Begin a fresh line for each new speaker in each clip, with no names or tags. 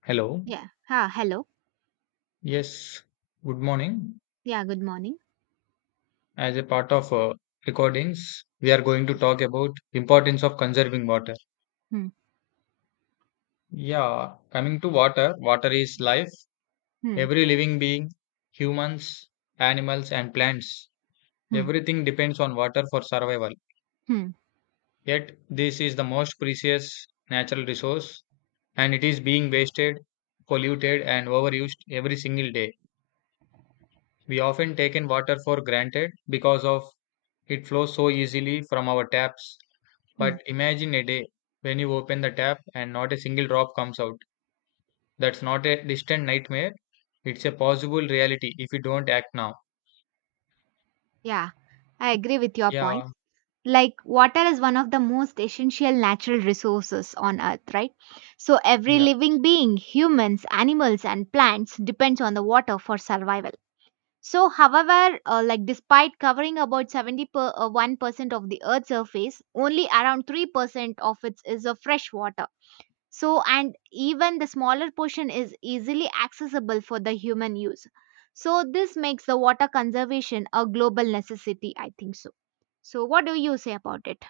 Hello.
Yeah. Ha. Hello.
Yes. Good morning.
Yeah, good morning.
As a part of recordings, we are going to talk about importance of conserving water.
Hmm.
Yeah, coming to water, water is life.
Hmm.
Every living being, humans, animals and plants,
Hmm.
everything depends on water for survival.
Hmm.
Yet this is the most precious natural resource and it is being wasted, polluted and overused every single day. We often taken water for granted because of it flows so easily from our taps.
Hmm.
But imagine a day when you open the tap and not a single drop comes out. That's not a distant nightmare. It's a possible reality if we don't act now.
Yeah, I agree with your
Yeah,
points. Like, water is one of the most essential natural resources on earth, right? So, every
yeah,
living being, humans, animals, and plants, depends on the water for survival. So, however, like despite covering about 1% of the earth's surface, only around 3% of it is of fresh water. So, and even the smaller portion is easily accessible for the human use. So, this makes the water conservation a global necessity, I think so. So, what do you say about it?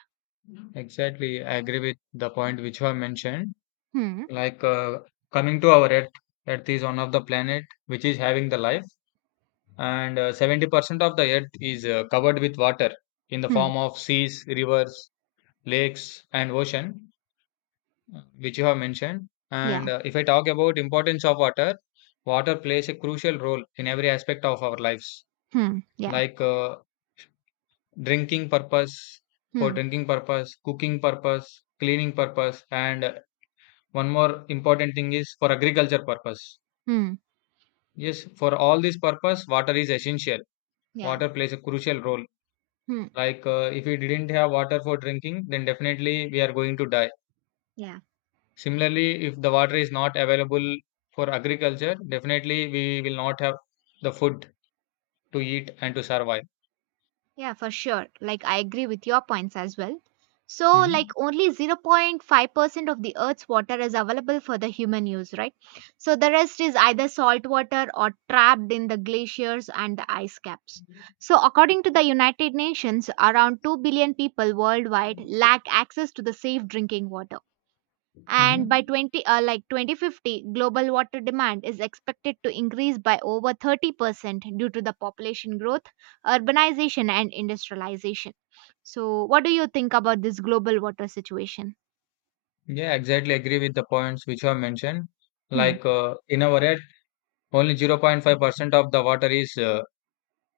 exactly. I agree with the point which you have mentioned.
Hmm.
Like coming to our Earth, Earth is one of the planet which is having the life, and 70% of the Earth is covered with water in the
Hmm.
form of seas, rivers, lakes, and ocean. Which you have mentioned. And
Yeah.
if I talk about importance of water, water plays a crucial role in every aspect of our lives,
Hmm. Yeah.
like drinking purpose, for
Hmm.
drinking purpose, cooking purpose, cleaning purpose, and one more important thing is for agriculture purpose.
Hmm.
Yes, for all these purpose water is essential.
Yeah.
Water plays a crucial role,
Hmm.
like if we didn't have water for drinking, then definitely we are going to die.
Yeah.
Similarly, if the water is not available for agriculture, definitely we will not have the food to eat and to survive.
Yeah, for sure. Like, I agree with your points as well. So, like,
Hmm.
only 0.5% of the Earth's water is available for the human use, right? So, the rest is either salt water or trapped in the glaciers and the ice caps. So, according to the United Nations, around 2 billion people worldwide lack access to the safe drinking water, and by
Hmm.
20 uh, like 2050, global water demand is expected to increase by over 30% due to the population growth, urbanization, and industrialization. So what do you think about this global water situation?
Yeah, exactly. Agree with the points which you have mentioned.
Hmm.
Like in our area, only 0.5% of the water is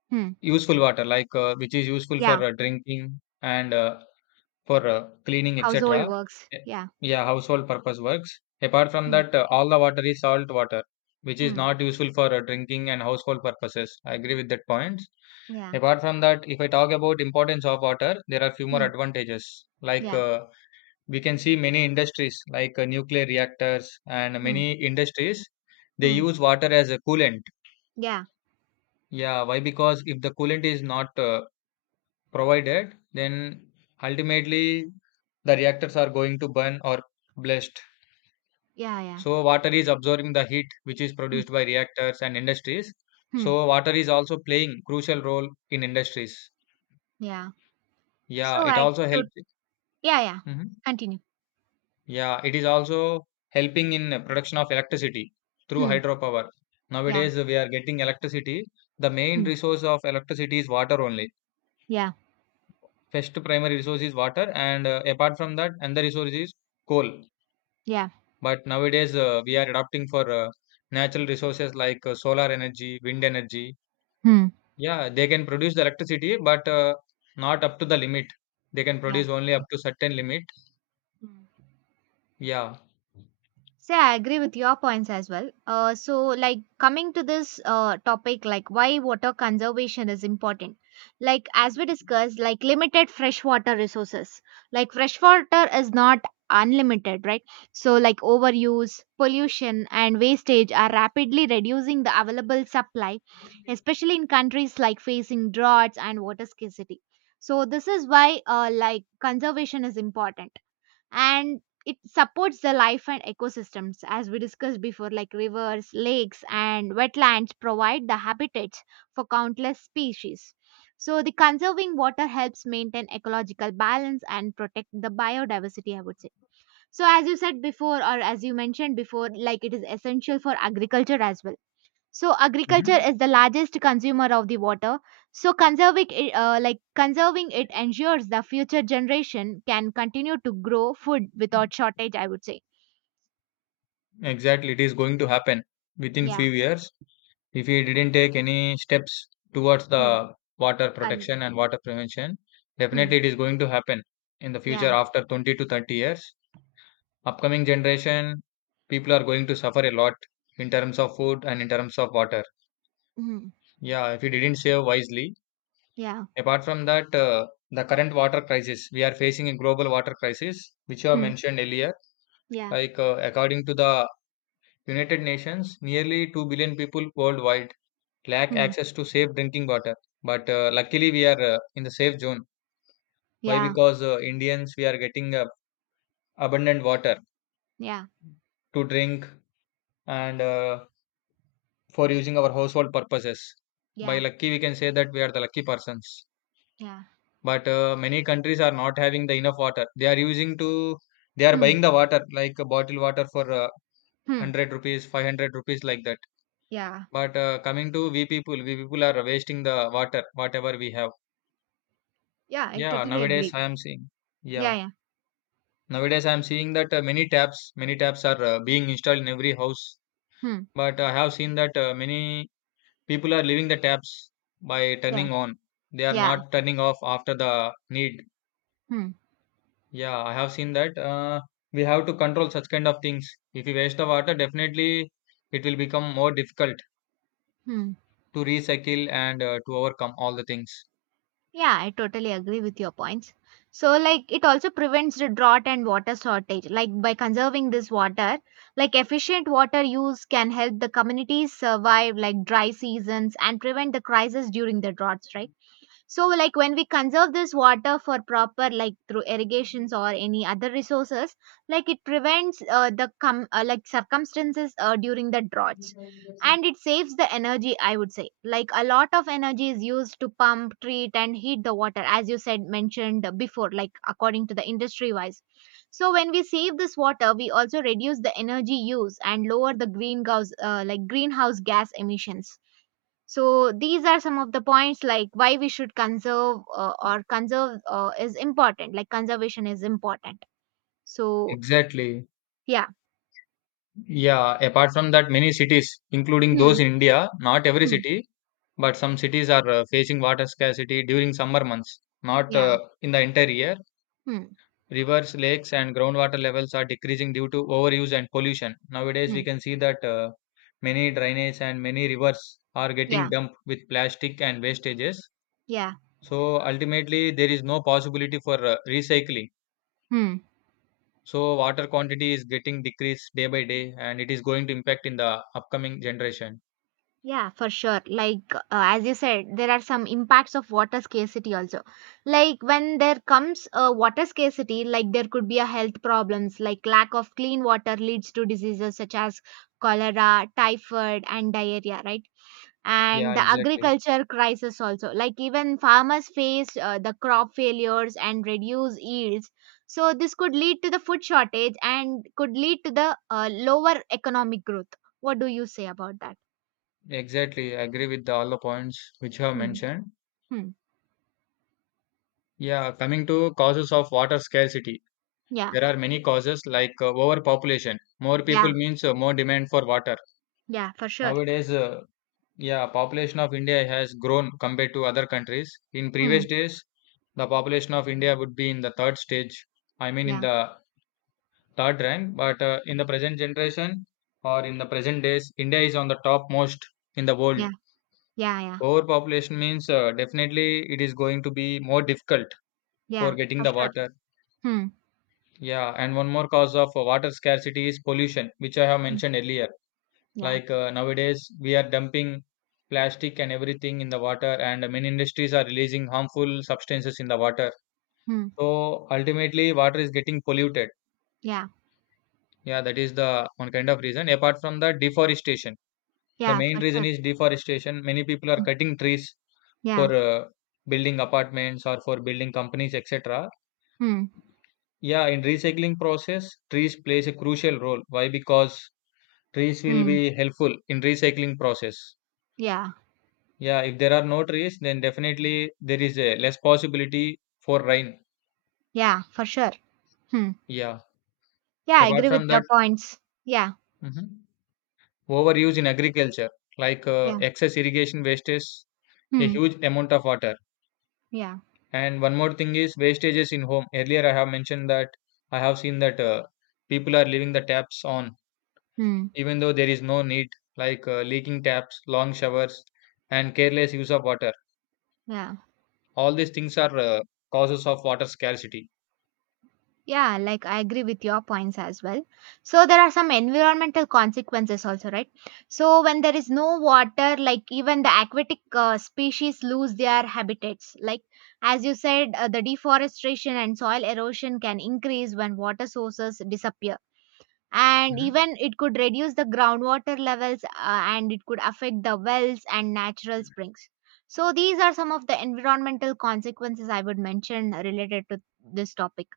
Hmm.
useful water, like which is useful for
Yeah.
drinking and for cleaning,
Household
etc.
works,
Eh,
yeah.
Yeah, household purpose works. Apart from
Hmm.
that, all the water is salt water, which is
Hmm.
not useful for drinking and household purposes. I agree with that point.
Yeah.
Apart from that, if I talk about importance of water, there are few more
Hmm.
advantages. Like
Yeah.
we can see many industries, like nuclear reactors and
Hmm.
many industries, they
Hmm.
use water as a coolant.
Yeah.
Yeah, why? Because if the coolant is not provided, then ultimately the reactors are going to burn or blast.
Yeah. Yeah.
So water is absorbing the heat which is
Hmm.
produced by reactors and industries.
Hmm.
So water is also playing crucial role in industries.
Yeah.
Yeah,
so
it
I
also
to
helps.
Yeah, yeah,
Mhm.
continue.
Yeah, it is also helping in production of electricity through
Hmm.
hydropower.
Yeah.
Nowadays we are getting electricity. The main
Hmm.
resource of electricity is water only.
Yeah.
First primary resource is water, and apart from that, another resource is coal.
Yeah.
But nowadays, we are adopting for natural resources like solar energy, wind energy.
Hmm.
Yeah, they can produce the electricity, but not up to the limit. They can
Yeah.
produce only up to certain limit.
Hmm.
Yeah.
See, I agree with your points as well. So, like coming to this topic, like why water conservation is important. Like as we discussed, like limited freshwater resources. Like freshwater is not unlimited, right? So, like overuse, pollution, and wastage are rapidly reducing the available supply, especially in countries like facing droughts and water scarcity. So, this is why like conservation is important, and it supports the life and ecosystems, as we discussed before, like rivers, lakes, and wetlands provide the habitats for countless species. So the conserving water helps maintain ecological balance and protect the biodiversity, I would say. So as you said before or as you mentioned before, like it is essential for agriculture as well. So agriculture
Mhm.
is the largest consumer of the water. So conserving it, like conserving it ensures the future generation can continue to grow food without shortage, I would say.
Exactly. It is going to happen within
Yeah.
few years if we didn't take any steps towards
Mm.
the water
Con-
protection and water prevention.
hmm.
Definitely, it is going to happen in the future
Yeah.
after 20 to 30 years. Upcoming generation people are going to suffer a lot in terms of food and in terms of water.
Mm.
Yeah, if we didn't save wisely.
Yeah.
Apart from that, the current water crisis, we are facing a global water crisis, which you have
Mm.
mentioned earlier.
Yeah.
Like according to the United Nations, nearly 2 billion people worldwide lack
Mm.
access to safe drinking water. But luckily we are in the safe zone. Why?
Yeah.
Because Indians, we are getting abundant water
Yeah.
to drink and for using our household purposes. By
Yeah.
lucky, we can say that we are the lucky persons.
Yeah.
But many countries are not having the enough water. They are using to, they are
Hmm.
buying the water like a bottle water for
Hmm.
100 rupees, 500 rupees, like that.
Yeah.
But coming to we people, we people are wasting the water whatever we have.
Yeah. I
yeah
totally
nowadays
agree.
i am seeing yeah
Yeah. Yeah.
nowadays I am seeing that many taps are being installed in every house.
Hmm.
But I have seen that many people are leaving the taps by
Yeah.
turning on. They are
Yeah.
not turning off after the need.
Hmm.
Yeah, I have seen that we have to control such kind of things. If we waste the water, definitely it will become more difficult
Hmm.
to recycle and to overcome all the things.
Yeah, I totally agree with your points. So, like, it also prevents the drought and water shortage. Like, by conserving this water, like efficient water use can help the communities survive, like dry seasons, and prevent the crisis during the droughts, right? So like when we conserve this water for proper, like through irrigations or any other resources, like it prevents like circumstances during the droughts. And it saves the energy, I would say. Like a lot of energy is used to pump, treat, and heat the water, as you said mentioned before, like according to the industry wise. So when we save this water, we also reduce the energy use and lower the greenhouse gas emissions. So these are some of the points, like why we should conserve is important, like conservation is important. So
Exactly.
yeah.
Yeah. Apart from that, many cities, including
Hmm.
those in India, not every
Hmm.
city, but some cities are facing water scarcity during summer months, not
Yeah.
in the entire year.
Hmm.
Rivers, lakes, and groundwater levels are decreasing due to overuse and pollution. Nowadays, we
Hmm.
can see that many drainage and many rivers are getting
Yeah.
dumped with plastic and wastages.
Yeah.
So, ultimately, there is no possibility for recycling.
Hmm.
So, water quantity is getting decreased day by day, and it is going to impact in the upcoming generation.
Yeah, for sure. Like as you said, there are some impacts of water scarcity also. Like when there comes a water scarcity, like there could be a health problems, like lack of clean water leads to diseases such as cholera, typhoid, and diarrhea, right?
Yeah,
And the
exactly.
agriculture crisis also, like even farmers face the crop failures and reduce yields. So this could lead to the food shortage and could lead to the lower economic growth. What do you say about that?
Exactly. I agree with all the points which you have
Hmm.
mentioned.
Hmm.
Yeah, coming to causes of water scarcity.
Yeah.
There are many causes like overpopulation. More people
Yeah.
means more demand for water.
Yeah, for sure.
Nowadays, yeah, population of India has grown compared to other countries. In previous
Hmm.
days, the population of India would be in the third stage. I mean, in
Yeah.
the third rank. But in the present generation or in the present days, India is on the topmost in the world.
Yeah. Yeah. Yeah.
Overpopulation means definitely it is going to be more difficult
Yeah,
for getting
for
the
sure.
water.
Hmm.
Yeah, and one more cause of water scarcity is pollution, which I have
Hmm.
mentioned earlier.
Yeah.
Like nowadays, we are dumping plastic and everything in the water, and many industries are releasing harmful substances in the water.
Hmm.
So ultimately, water is getting polluted.
Yeah.
Yeah, that is the one kind of reason. Apart from the deforestation, the
Yeah, for
main reason
sure.
is deforestation. Many people are
Hmm.
cutting trees
Yeah.
for building apartments or for building companies, etc.
Hmm.
Yeah, in recycling process, trees plays a crucial role. Why? Because trees will
Hmm.
be helpful in recycling process.
Yeah.
Yeah, if there are no trees, then definitely there is a less possibility for rain.
Yeah, for sure. Hmm.
Yeah.
Yeah, I
Apart
agree with
from
your
that,
points. Yeah.
mhm, overuse in agriculture, like
Yeah.
excess irrigation wastes a
Hmm.
huge amount of water.
Yeah.
And one more thing is wastages in home. Earlier, I have mentioned that I have seen that people are leaving the taps on,
Hmm.
even though there is no need, like leaking taps, long showers, and careless use of water.
Yeah.
All these things are causes of water scarcity.
Yeah. Like I agree with your points as well. So there are some environmental consequences also, right? So when there is no water, like even the aquatic species lose their habitats. Like as you said, the deforestation and soil erosion can increase when water sources disappear. And
Mhm.
even it could reduce the groundwater levels, and it could affect the wells and natural springs. So these are some of the environmental consequences I would mention related to this topic.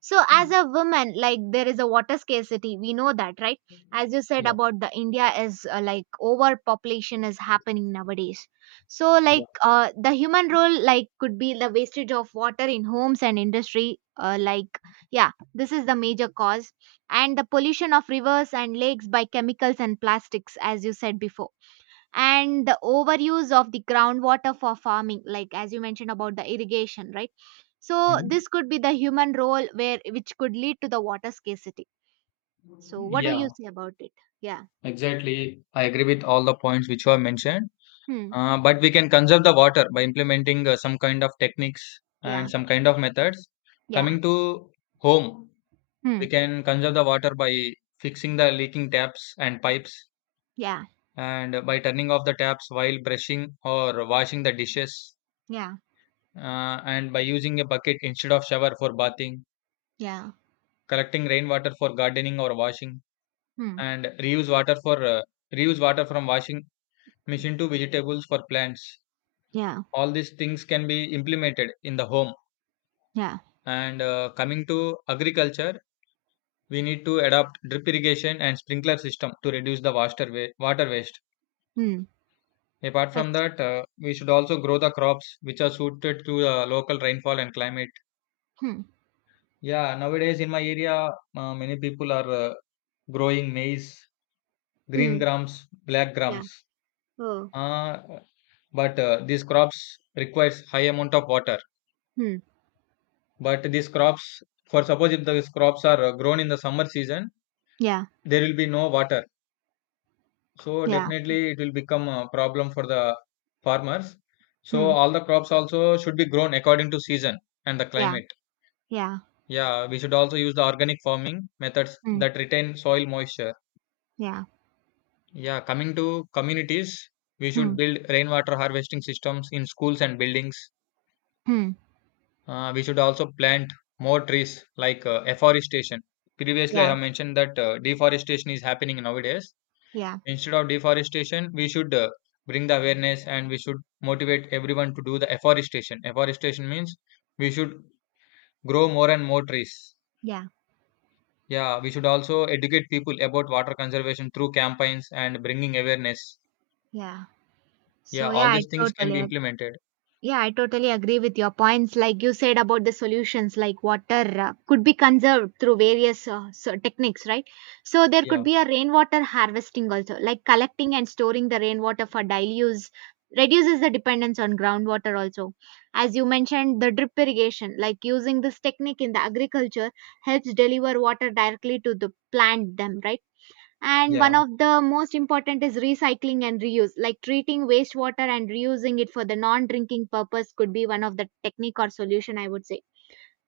So, as a woman, like there is a water scarcity, we know that, right? As you said
Yeah,
about the India is like overpopulation is happening nowadays. So,
yeah.
like the human role, like could be the wastage of water in homes and industry. Yeah, this is the major cause, and the pollution of rivers and lakes by chemicals and plastics, as you said before. And the overuse of the groundwater for farming, like as you mentioned about the irrigation, right? So
Mhm.
this could be the human role, where which could lead to the water scarcity. So what do
Yeah,
you say about it? Yeah.
exactly. I agree with all the points which were mentioned.
Hmm.
But we can conserve the water by implementing some kind of techniques and
Yeah.
some kind of methods.
Yeah.
Coming to home,
Hmm.
we can conserve the water by fixing the leaking taps and pipes,
Yeah.
and by turning off the taps while brushing or washing the dishes,
Yeah.
and by using a bucket instead of shower for bathing,
Yeah.
collecting rainwater for gardening or washing,
Hmm.
and reuse water from washing machine to vegetables for plants.
Yeah.
All these things can be implemented in the home.
Yeah.
And coming to agriculture, we need to adopt drip irrigation and sprinkler system to reduce the water waste.
Hmm.
Apart
Yes.
from that, we should also grow the crops which are suited to the local rainfall and climate.
Hmm.
Yeah, nowadays in my area, many people are growing maize, green
Hmm.
grams, black
Yeah.
grams.
Oh.
Uh, but these crops requires high amount of water.
Hmm.
But these crops, for suppose, if these crops are grown in the summer season,
Yeah.
there will be no water. So
Yeah.
definitely it will become a problem for the farmers. So
Hmm.
all the crops also should be grown according to season and the
Yeah.
climate.
Yeah.
Yeah, we should also use the organic farming methods
Hmm.
that retain soil moisture.
Yeah.
Yeah, coming to communities, we should
Hmm.
build rainwater harvesting systems in schools and buildings.
Hmm.
We should also plant more trees, like afforestation. Previously, I
Yeah.
have mentioned that deforestation is happening nowadays.
Yeah.
Instead of deforestation, we should bring the awareness and we should motivate everyone to do the afforestation. Afforestation means we should grow more and more trees.
Yeah.
Yeah, we should also educate people about water conservation through campaigns and bringing awareness.
Yeah.
Yeah,
so
all
yeah i
these things can be
totally
implemented.
Yeah, I totally agree with your points. Like you said about the solutions, like water could be conserved through various techniques, right? So there could
Yeah,
be a rainwater harvesting also, like collecting and storing the rainwater for daily use, reduces the dependence on groundwater also. As you mentioned, the drip irrigation, like using this technique in the agriculture helps deliver water directly to the plant them, right? And
yeah.
one of the most important is recycling and reuse, like treating wastewater and reusing it for the non-drinking purpose could be one of the technique or solution, I would say.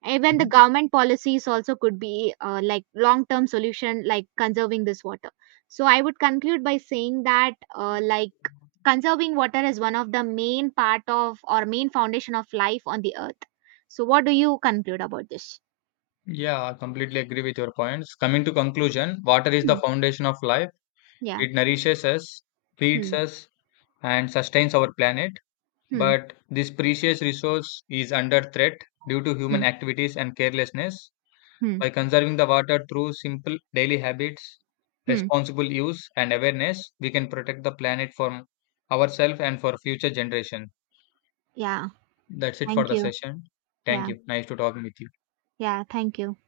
Even the
Mhm.
government policies also could be like long-term solution, like conserving this water. So I would conclude by saying that like conserving water is one of the main part of or main foundation of life on the earth. So what do you conclude about this?
Yeah, I completely agree with your points. Coming to conclusion, water is the
Hmm.
foundation of life.
Yeah.
It nourishes us, feeds
Hmm.
us, and sustains our planet.
Hmm.
But this precious resource is under threat due to
Hmm.
human activities and carelessness.
Hmm.
By conserving the water through simple daily habits,
Hmm.
responsible use, and awareness, we can protect the planet from ourselves and for future generation.
Yeah.
That's it for
Thank
the
you.
session. Thank
Yeah.
you. Nice to talking with you.
Yeah, thank you.